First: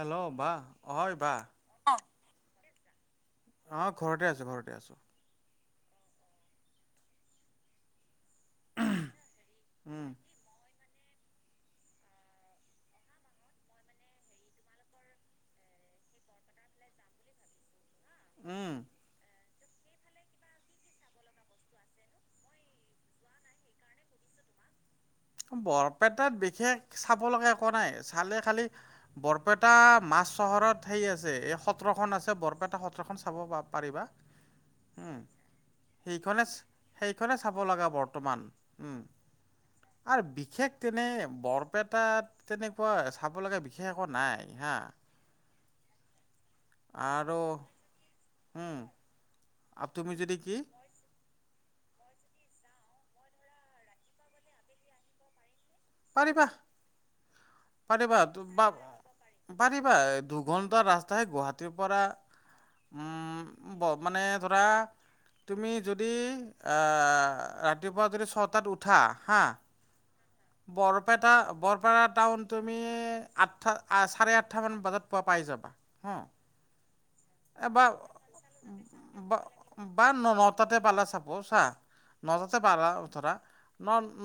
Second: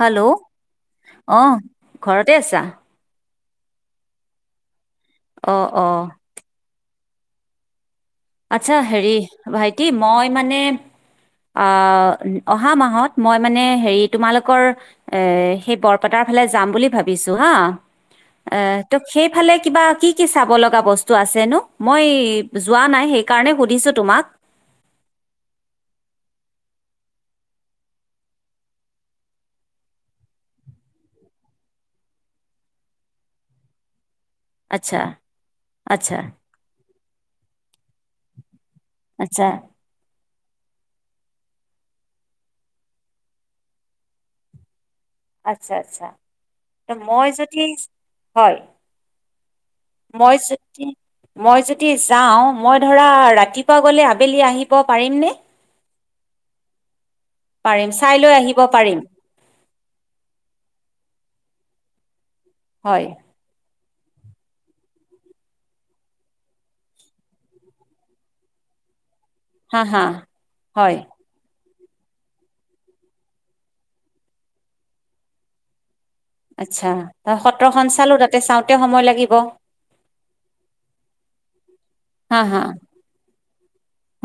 Hello! বা হয় বা অ', ঘৰতে আছা? অ', ঘৰতে আছোঁ, ঘৰতে আছোঁ। অ', অ'। আচ্ছা, হেৰি ভাইটি, উম মই মানে অ', অহা মাহত মই মানে হেৰি তোমালোকৰ এ, সেই বৰপেটাৰ ফালে যাম বুলি ভাবিছোঁ হা, এ, উম ত' সেইফালে কিবা কি, কি চাব লগা বস্তু আছেনো? মই যোৱা নাই। সেইকাৰণে সুধিছোঁ তোমাক। বৰপেটাত বিশেষ চাব লগা একোৱা নাই, চালে খালি বৰপেটা মা চহৰত সেই আছে, এই সত্ৰখন আছে বৰপেটা সত্ৰখন চাব পা-পাৰিবা। আচ্ছা। আচ্ছা সেইখনে, সেইখনে চাব লগা বৰ্তমান উম। আচ্ছা আৰু বিশেষ তেনে বৰপেটাত তেনেকুৱা চাব লগা বিশেষ একো নাই হা আচ্ছা, আচ্ছা ত' মই আৰু যদি হয় উম আৰু তুমি মই কি যদি, মই যদি যাওঁ মই ধৰা ৰাতিপুৱা গ'লে আবেলি আহিব পাৰিম নে? পাৰিবা, চাই পাৰিবা, লৈ আহিব পাৰিম [unintelligible] পাৰিবা দুঘণ্টাৰ ৰাস্তাহে গুৱাহাটীৰ পৰা হয়। উম ব, মানে ধৰা তুমি যদি আ, ৰাতিপুৱা যদি ছটাত উঠা হা, হা হয় বৰপেটা বৰপেটা টাউন তুমি, আঠটা আ-চাৰে আঠটামান বজাত পোৱা-পাই যাবা হম। আচ্ছা, ত' সত্ৰখন চালোঁ তাতে চাওঁতে সময় লাগিব বা-বা ন-নটাতে পালা চাব চা হা নটাতে হা পালা ধৰা,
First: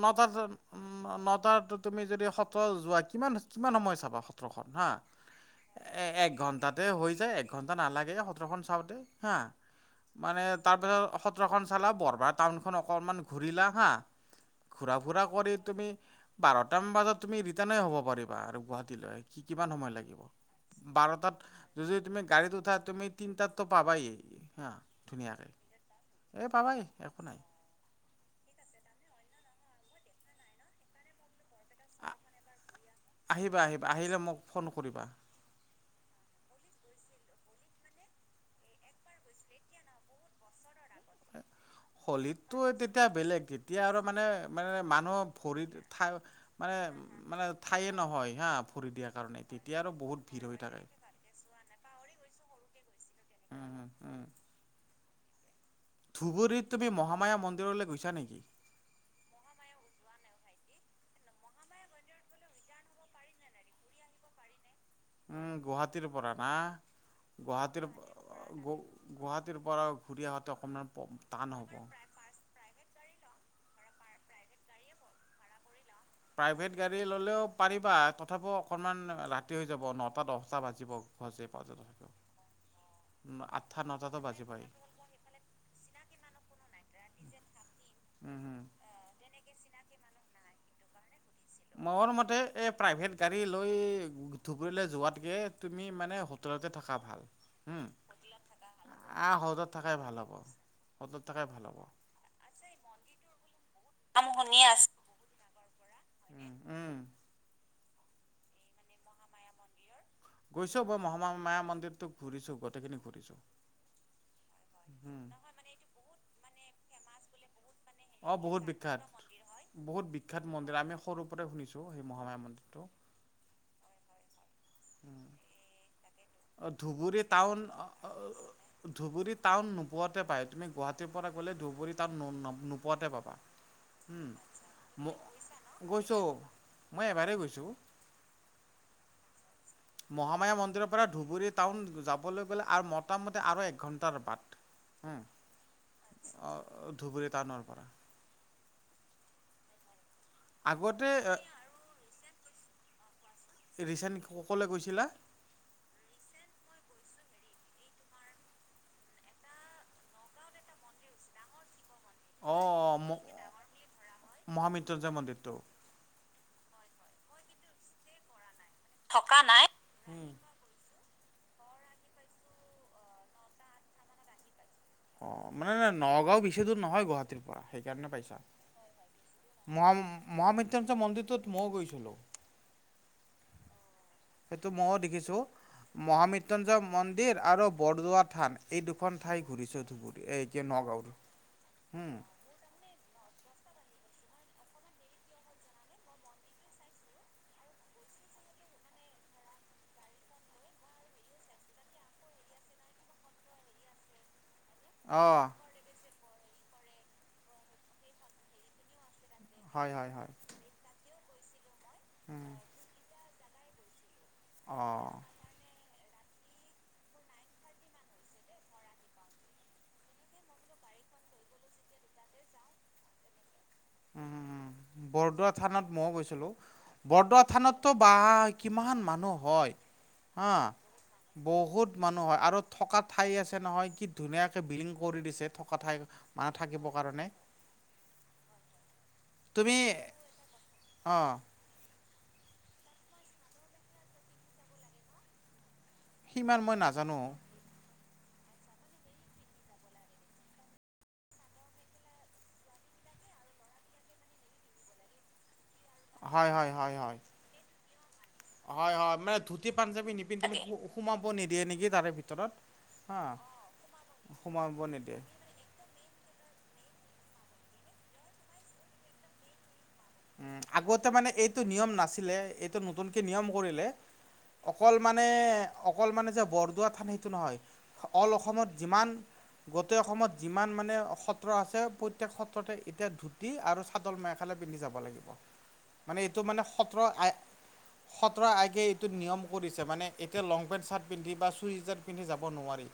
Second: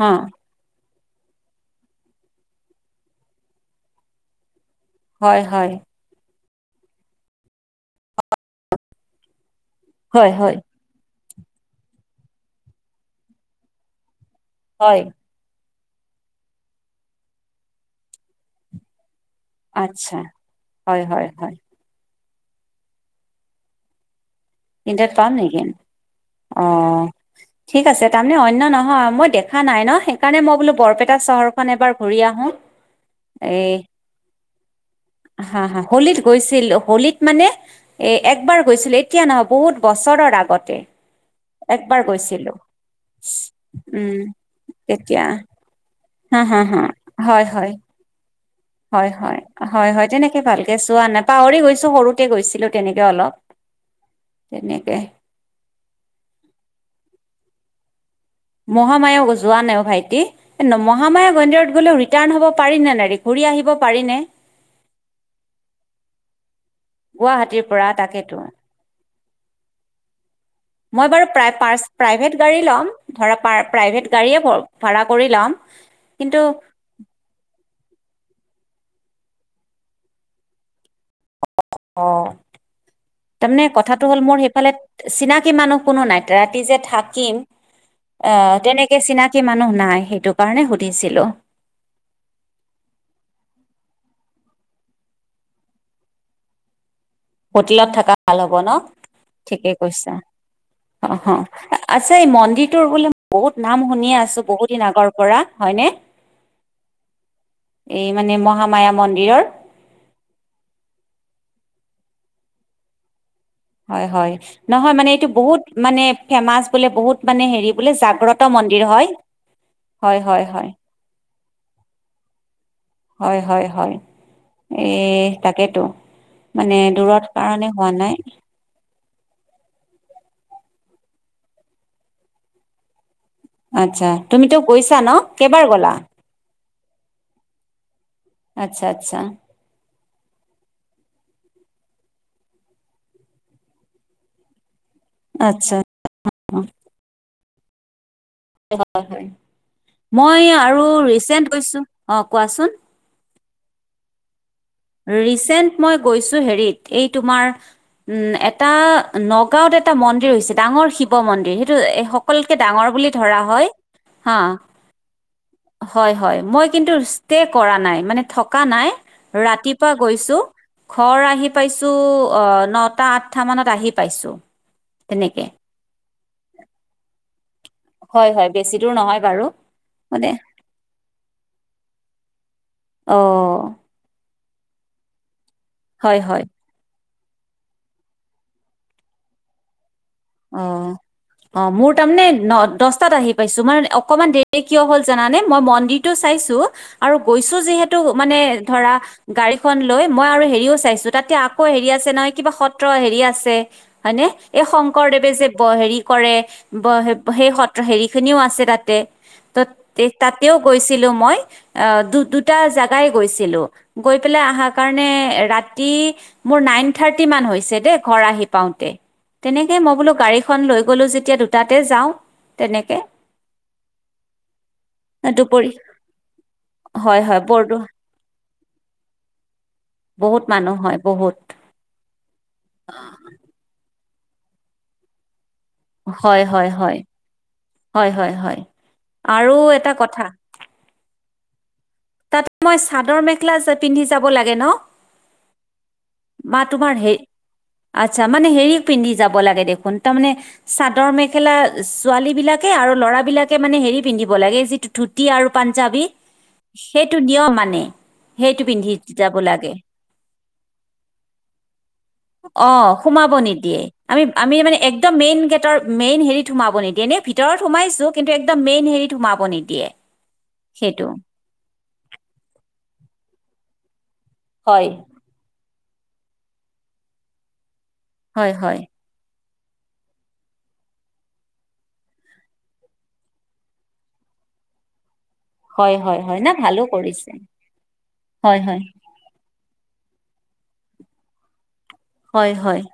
হা উ, নটাত তুমি যদি সত্ৰ যোৱা, কিমান-কিমান সময় চাবা সতৰখন? হা, হয় হয় এ-এক ঘন্টাতে হৈ যায়, এক ঘন্টা নালাগে সত্ৰখন চাওঁতে হা। হয় মানে হয় তাৰপিছত সত্ৰখন চালা, [unintelligible] টাউনখন অকনমান ঘূৰিলা হা ঘুৰা হয় ফুৰা কৰি তুমি বাৰটা মান বজাত, তুমি ৰিটাৰ্ণ এ হব পাৰিবা আৰু গুৱাহাটীলৈ। কিমান সময় আচ্ছা লাগিব, হয় হয় বাৰটাত হয় যদি তুমি গাড়ীতো [unintelligible] তুমি তিনটাততো পাবাই। হা তিনটাত পাম ধুনীয়াকৈ নেকি? এই পাবাই অ', একো নাই। ঠিক আছে তাৰমানে অন্য নহয় মই দে দেখা নাই ন', সেইকাৰণে মই বোলো বৰপেটা চহৰ খন এবাৰ ঘূৰি আহো এ, আহিবা আহিবা আহিলে মোক ফোন কৰিবা হা হা। হলীত গৈছিল, হলীত মানে এ-একবাৰ গৈছিল এতিয়া নহব বহুত বছৰৰ আগতে। একবাৰ গৈছিলোঁ হলীততো তেতিয়া বেলেগ, এতিয়া আৰু মানে মানে মানুহ তেতিয়া ভৰিত থাই হা হা মানে হা হয় মানে হয় ঠায়ে নহয় হা। ভৰি হয় দিয়াৰ হয়, কাৰণে তেতিয়া হয় আৰু হয়, বহুত তেনেকে ভিৰ হৈ ভালকে থাকে চোৱা নাই পাহৰি গৈছো, সৰুতে গৈছিলো তেনেকে অলপ উম উম উম তেনেকে ভিতৰলে গৈছা নেকি? মহামায়া যোৱা নাই অ', ভাইটি, মহামায়া [unintelligible] গলে ৰিটাৰ্ণ হ'ব পাৰি নে নাই [unintelligible] আহিব পাৰি নে? উম, গুৱাহাটীৰ পৰা না? গুৱাহাটীৰ পৰা তাকেতো। গুৱাহাটীৰ পৰাও ঘূৰি আহোত মই বাৰু প্ৰাই-পাৰ্চ-প্ৰাইভেট গাড়ী লম ধৰা পাৰ প্ৰাইভেট গাড়ীয়ে ভ-ভাড়া কৰি লম। কিন্তু প্ৰাইভেট গাড়ী ললেও পাৰিব। বা তথাপিও অকণমান ৰাতি হৈ যাব নটা দহটা বাজিব। সজে পাজ থ থাকিব অ'। তাৰমানে কথাটো হ'ল মোৰ সেইফালে চিনাকি মানুহ কোনো নাই ৰাতি যে থাকিম। উম, আহ হুম। তেনেকে চিনাকি মানুহ নাই সেইটো কাৰণে সুধিছিলো। মোৰ মতে প্ৰাইভেট গাড়ী লৈ ধুবুৰীলৈ যোৱতকে তুমি মানে হোতেলতে থাকা। হোটেলত থকা ভাল হ'ব ন আহ হ্ৰদত ঠিকেই থাকাই কৈছা। ভাল হ'ব। অ হ্ৰদত থাকাই ভাল হ'ব। আচ্ছা এই মন্দিৰটোৰ বোলে বহুত নাম শুনি আছো বহু দিন আগৰ পৰা হয়নে। উম, উম, এই মানে মহামায়া মন্দিৰৰ। গৈছো মই মহামায়া মন্দিৰতো ঘূৰিছো গোটেইখিনি ঘূৰিছো। হয় হয় নহয় মানে এইটো বহুত মানে ফেমাচ বোলে বহুত মানে হেৰি বোলে অ জাগ্ৰত বহুত মন্দিৰ বিখ্যাত হয় বহুত হয় হয় বিখ্যাত হয় মন্দিৰ আমি সৰুৰ পৰা শুনিছো সেই মহামায়া মন্দিৰটো। হয় হয় হয়। এ উম। তাকেতো মানে ধুবুৰী দূৰত টাউন কাৰণে হোৱা নাই। ধুবুৰী টাউন নোপোৱাতে পাই তুমি গুৱাহাটীৰ পৰা গ'লে ধুবুৰী টাউন নোপোৱাতে পাবা। আচ্ছা উম, তুমিতো গৈছা ন। কেইবাৰ গলা? গৈছোঁ মই এবাৰেই গৈছোঁ। আচ্ছা আচ্ছা। মহামায়া মন্দিৰৰ পৰা ধুবুৰী টাউন যাবলৈ গলে মোটামটি আৰু এক ঘণ্টাৰ বাত। আচ্ছা উম ধুবুৰী টাউনৰ পৰা। হয় হয়। মই আৰু আগতে ৰিচেন্ট গৈছো অ কোৱাচোন। ৰিচেণ্ট ক'লৈ গৈছিলা ৰিচেণ্ট মই গৈছো হেৰিত এই তোমাৰ উম এটা নগাঁওত এটা মন্দিৰ হৈছে ডাঙৰ শিৱ মন্দিৰ সেইটো সকলোতকে অঁ ডাঙৰ বুলি ধৰা হয়। হা মহামৃত্যুঞ্জয় মন্দিৰটো হয় হয়। মই কিন্তু ষ্টে কৰা নাই মান থকা নাই ৰাতিপুৱা গৈছো। ঘৰ আহি পাইছোঁ নটা আঠটা মানত আহি পাইছোঁ। অ মানে নগাঁও বেছি দূৰ নহয় গুৱাহাটী হয় হয় বেছি দূৰ নহয় বাৰু ম- মানে মহা মহামৃত্যুঞ্জয় মন্দিৰটোত মইও গৈছিলোঁ। আহ। সেইটো মইও দেখিছো হয় মহামৃত্যুঞ্জয় মন ডেৰ আৰু বৰদোৱা থান এই দুখন ঠাই ঘূৰিছোঁ ধুবুৰী এই অ কি নগাঁওৰ। অ মোৰ উম, তাৰমানে ন দহটাত আহি পাইছো মানে অকমান দেৰি কিয় হ'ল জানানে মই মন্দিৰটো চাইছো আৰু গৈছো যিহেতু মানে ধৰা গাড়ী খন লৈ মই আৰু হেৰিও চাইছো তাতে আকৌ হেৰি আছে নহয় কিবা সত্ৰ হেৰি আছে। হয়নে এই শংকৰদেৱে অ', যে ব হেৰি কৰে সেই সত্ৰ হেৰি খিনিও আছে তাতে। ত হয়, হয়, হয়, তাতেও গৈছিলো মই। অ দু উম, দুটা জোগাই গৈছিলো গৈ পেলাই অহাৰ কাৰণে অ', ৰা মোৰ নাইন থাৰ্টি মান হৈছে দেই ঘৰ আহি পাওঁতে তেনে এই মই বোলো গাড়ীখন লৈ গ'লো যেতিয়া দুটাতে যাওঁ তেনেকে। উ বৰদোৱা দুপৰী থানত মই গৈছিলো হয় হয় বৰদোৱা থানতটো বাঃ কিমান মানুহ হয়। বহুত হা মানুহ হয় বহুত বহুত মানুহ হয় আৰু থকা ঠাই আছে নহয় কি ধুনীয়াকে বিলিং কৰি দিছে। ঠাই হয় মানুহ হয় থাকিবৰ কাৰণে হয় হয় হয়। আৰু তুমি এটা কথা অ', তাতে মই চাদৰ মেখেলা পিন্ধি যাব লাগে ন। বা সিমান মই তোমাৰ হে নাজানো। আচ্ছা, মানে হেৰি পিন্ধি যাব লাগে দেখোন তাৰমানে চাদৰ মেখেলা ছোৱালী বিলাকে আৰু ল'ৰাবিলাকে মানে হেৰি পিন্ধিব লাগে যিটো ধুতি আৰু পাঞ্জাৱী, হয়, হয়, হয়, সেইটো হয়। নিয়ম মানে। সেইটো পিন্ধি হয়, হয়, যাব মানে ধুতি লাগে পাঞ্জাবী নিপিন্ধ সোমাব নিদিয়ে নেকি তাৰে ভিতৰত? মাব নিদিয়ে আম-আমি মানে সোমাব একদম নিদিয়ে মেইন গেটৰ মেইন হেৰিৰ সোমাব নিদিয়ে নে ভিতৰত সোমাইছো কিন্তু একদম মেইন হেৰিত সোমাব নিদিয়ে। উম, সেইটো আগতে মানে এইটো নিয়ম নাছিলে এইটো নতুনকে নিয়ম কৰিলে। হয় অকল মানে অকল মানে যে বৰদোৱা থান সেইটো নহয়। অ'ল হয় অসমত হয় যিমান গোটেই অসমত যিমান মানে সত্ৰ আছে প্ৰত্যেক সত্ৰতে এতিয়া ধুতি আৰু চাদৰ মেখালা পিন্ধি যাব। ব লাগিব। হয় মানে হয় হয় এইটো না মানে ভালো সত্ৰৰ আ কৰিছে সত্ৰ হয় হয় আগে এইটো নিয়ম কৰিছে মানে এতিয়া লং পেণ্ট চাৰ্ট পিন্ধি বা চুৰিদাৰ পিন্ধি যাব হয়, হয়, নোৱাৰি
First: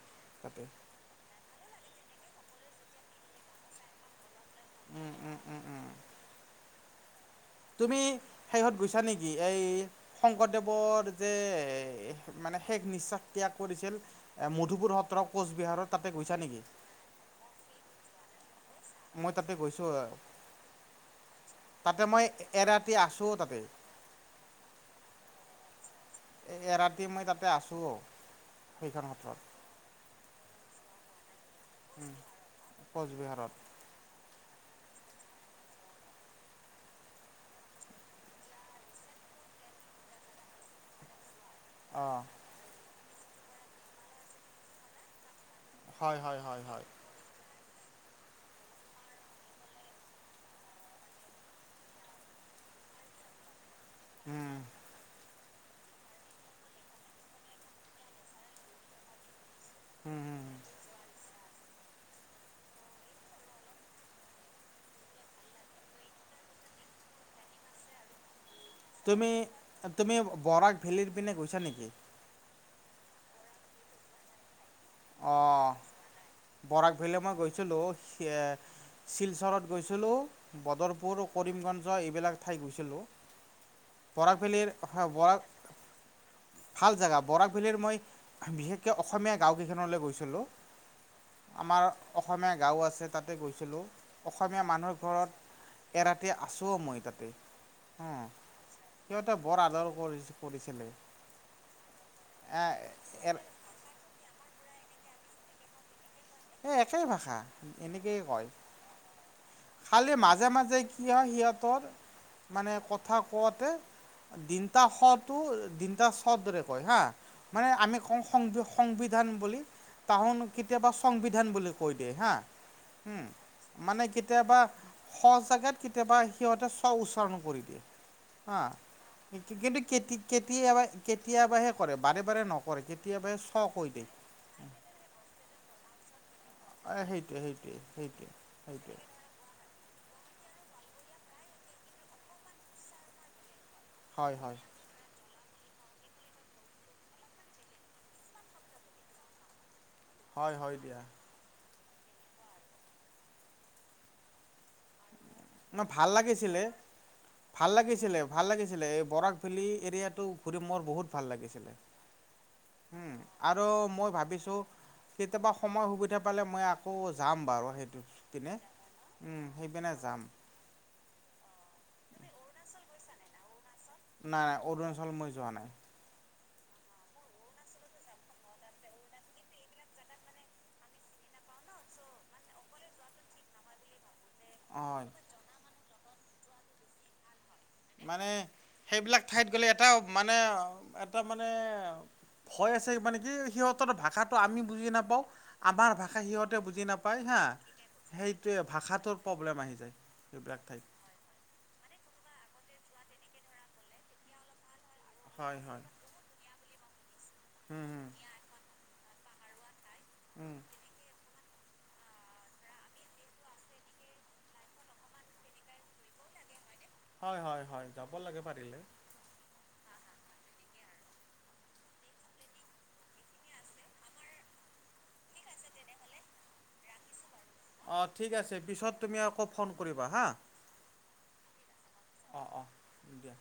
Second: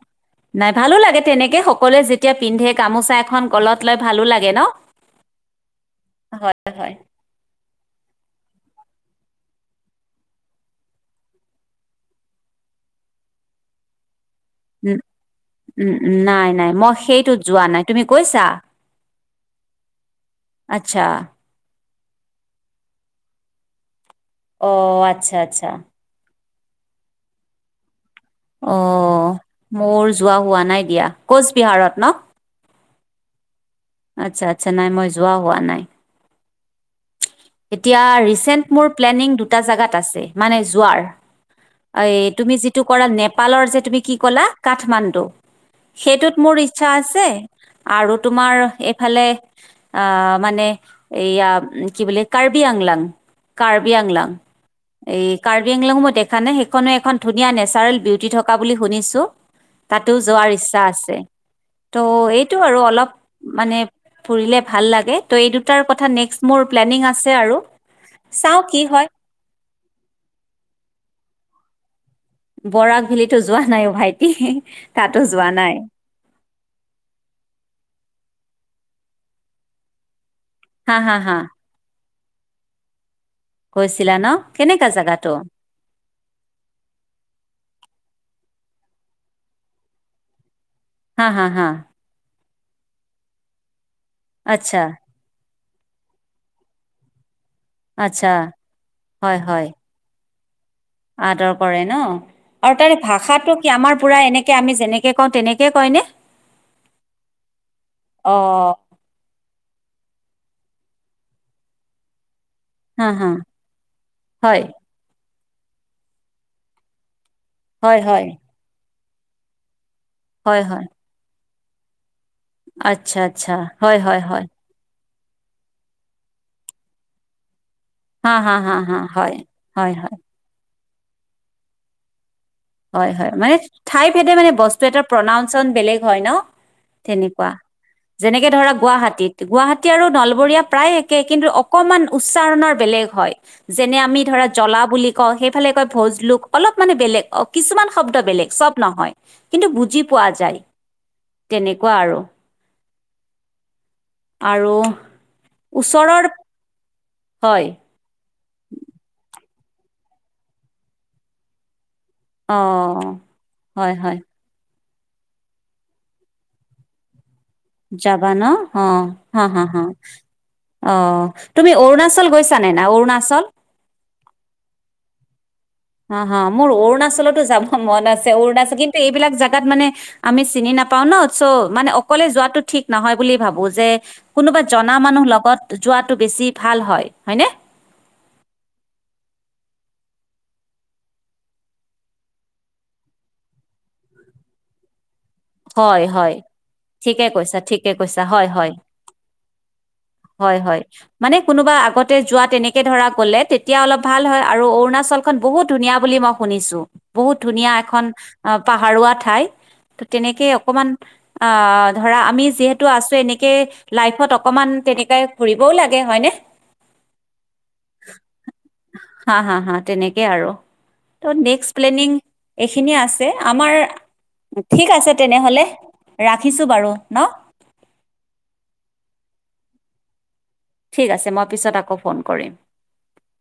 তাতে নাই ভালো লাগে তেনেকে সকলোৱে যেতিয়া পিন্ধে গামোচা এখন গলত লৈ ভালো লাগে ন'। উম, উম, উম, উম। হয়, হয়। তুমি শেহত গৈছা নেকি এই শংকৰদেৱৰ যে ম মানে শেষ নিশ্বাস ত্যাগ কৰিছিল। মধুপুৰ উম, সত্ৰ কোচবিহাৰত উম, তাতে গৈছা নাই, নেকি? নাই মই সেইটোত যোৱা নাই, তুমি গৈছা? মই তাতে গৈছোঁ আ আচ্ছা তাতে, মই এৰাতি আছোঁ তাতে। অ', আচ্ছা, আচ্ছা। এ-এৰাতি মই তাতে আছোঁ। সেইখন অ', সত্ৰত মোৰ যোৱা হোৱা নাই দিয়া, কোচবিহাৰত ন? কোচবিহাৰত। আচ্ছা, আচ্ছা নাই মই যোৱা হোৱা নাই। এতিয়া ৰিচেন্ট মোৰ প্লেনিং দুটা জাগাত আছে, মানে যোৱাৰ এই অঁ। তুমি যিটো কৰা নেপালৰ যে, তুমি কি ক'লা কাঠমাণ্ডু। হয় সেইটোত হয় মোৰ হয় হয়। ইচ্ছা আছে। আৰু তোমাৰ এইফালে আ, মানে এইয়া কি বুলি কাৰ্বি আংলাং, কাৰ্বি আংলাং উম এই কাৰ্বি আংলংয়ো মই দেখা নাই, সেইখনো এখন ধুনীয়া নেচাৰেল বিউটি থকা বুলি শুনিছোঁ। তাতো উম যোৱাৰ ইচ্ছা আছে, ত' এইটো আৰু অলপ মানে ফুৰিলে ভাল লাগে, ত' এই দুটাৰ কথা নেক্স মোৰ প্লেনিং আছে আৰু। চাওঁ কি হয় তুমি, তুমি বৰাক ভেলিৰ পিনে গৈছা নেকি? বৰাক ভেলিটো যোৱা নাই ভাইটি, তাতো যোৱা অঁ নাই। বৰাক ভেলীলৈ মই গৈছিলোঁ, সেই শিলচৰত গৈছিলোঁ। হা হা বদৰপুৰ, হা কৰিমগঞ্জ এইবিলাক ঠাই গৈছিলোঁ। গৈছিলা বৰাক ন' ভেলীৰ কেনেকা জেগাটো? বৰাক ভাল জেগা, বৰাক ভেলীৰ মই বিশেষকে অসমীয়া গাঁওকিখনলৈ গৈছিলোঁ। হা, হা, হা আমাৰ অসমীয়া গাঁও আছে তাতে গৈছিলোঁ, অসমীয়া আচ্ছা মানুহৰ ঘৰত এৰাতি আছো মই তাতে, অহ, আচ্ছা সিহঁতে হয় বৰ হয় আদৰ কৰি-কৰিছে। আদৰ কৰে ন আৰু তাৰ ভাষাটো কি আমাৰ পুৰা এনেকে আমি যেনেকে কওঁ তেনেকে কয় নে? এ একেই ভাষা, এনেকেই অ কয়। খালি মাজে মাজে কি হয় সিহঁতৰ মানে হা কথা হা কোৱাতে হয় দিনতা স টো দিনতা চ দৰে কয় হা। মানে আমি হয় কওঁ হয় [unintelligible] সংবিধান বুলি তাহন হয় হয় কেতিয়াবা সংবিধান বুলি কৈ দিয়ে হা। আচ্ছা আচ্ছা, হয় হয় হয়। সজাগাত কেতিয়াবা সিহঁতে স্ব-উচ্চাৰণ কৰি দিয়ে। হা হা অ' হা হা হয় কিন্তু হয় হয় কেতিয়াব কেতিয়াবাহে কৰে বাৰে বাৰে নকৰে। হয় হয়, কেতিয়াবাহে চ মানে কৈ ঠাই দিয়ে ভেদে মানে বস্তু এটাৰ প্ৰনাউনচন বেলেগ হয় ন। এ সেইটোৱে তেনেকুৱা সেইটোৱে সেইটোৱে যেনেকে ধৰা সেইটোৱে গুৱাহাটীত, গুৱাহাটী আৰু নল বৰীয়া প্ৰায় একে কিন্তু অকমান উচ্চাৰণৰ বেলেগ হয়। যেনে আমি হয় ধৰা হয় জ্বলা বুলি কওঁ, সেইফালে কয় ভোজলোক অলপ মানে বেলেগ। কিছুমান শব্দ বেলেগ, চব নহয় কিন্তু বুজি পোৱা হয় যায় হয় দিয়া তেনে। কুৱা আৰু। আৰু ন ভাল ওচৰৰ লাগিছিলে হয় ভাল লাগিছিলে ভাল লাগিছিলে এই বৰাক ভেলি এৰিয়াটো ঘুৰি মোৰ বহুত ভাল লাগিছিলে অ উম আৰু হয় মই হয় ভাবিছোঁ কেতিয়াবা সময় সুবিধা পালে মই আকৌ যাম বাৰু সেইটো যাবা ন পিনে অ উম হা হা সেই হা পিনে যাম অ তুমি অৰুণাচল গৈছানে নাই অৰুণাচল নাই নাই অৰুণাচল মই যোৱা নাই হ মোৰ অৰুণাচলতো যাব মন আছে অৰুণাচল কিন্তু এইবিলাক জাগাত মানে আমি চিনি নাপাও ন চ মানে অকলে যোৱাটো ঠিক নহয় বুলি ভাবো যে কোনোবা জনা হয় মানুহ লগত যোৱাটো বেছি ভাল হয় হয়নে মানে সেইবিলাক ঠাইত গলে এটা মানে এটা মানে ভয় আছে মানে কি সিহঁতৰ ভাষাটো আমি বুজি নাপাওঁ আমাৰ হয় ভাষা হয় সিহঁতে বুজি নাপায় ঠিকে হা কৈছা ঠিকে কৈছা হয় সেইটোৱে হয় ভাষাটোৰ প্ৰব্লেম আহি যায় হয় সেইবিলাক হয় ঠাইত মানে কোনোবা আগতে যোৱা তেনেক কে ধৰা গলে তেতিয়া অলপ ভাল হয় আৰু অৰুণাচলখন হয় বহুত হয়। ধুনীয়া বুলি মই শুনিছো বহুত ধুনীয়া উম এখন উম আহ পাহাৰোৱা ঠাই ত তেনেকেই উম অকমান অ ধৰা আমি যিহেতু আছো এনেকে লাইফত অকমান তেনেকে ফুৰিবও লাগে হয়নে হয় হয় হয় যাব লাগে পাৰিলে হা হা হা তেনেকে আৰু নেক্সট প্লেনিং এইখিনি আছে আমাৰ ঠিক আছে তেনেহ'লে ৰাখিছোঁ বাৰু ন অ ঠিক আছে পিছত তুমি আকৌ ফোন কৰিবা হা ঠিক আছে মই পিছত আকৌ ফোন অঁ কৰিম অঁ দিয়া।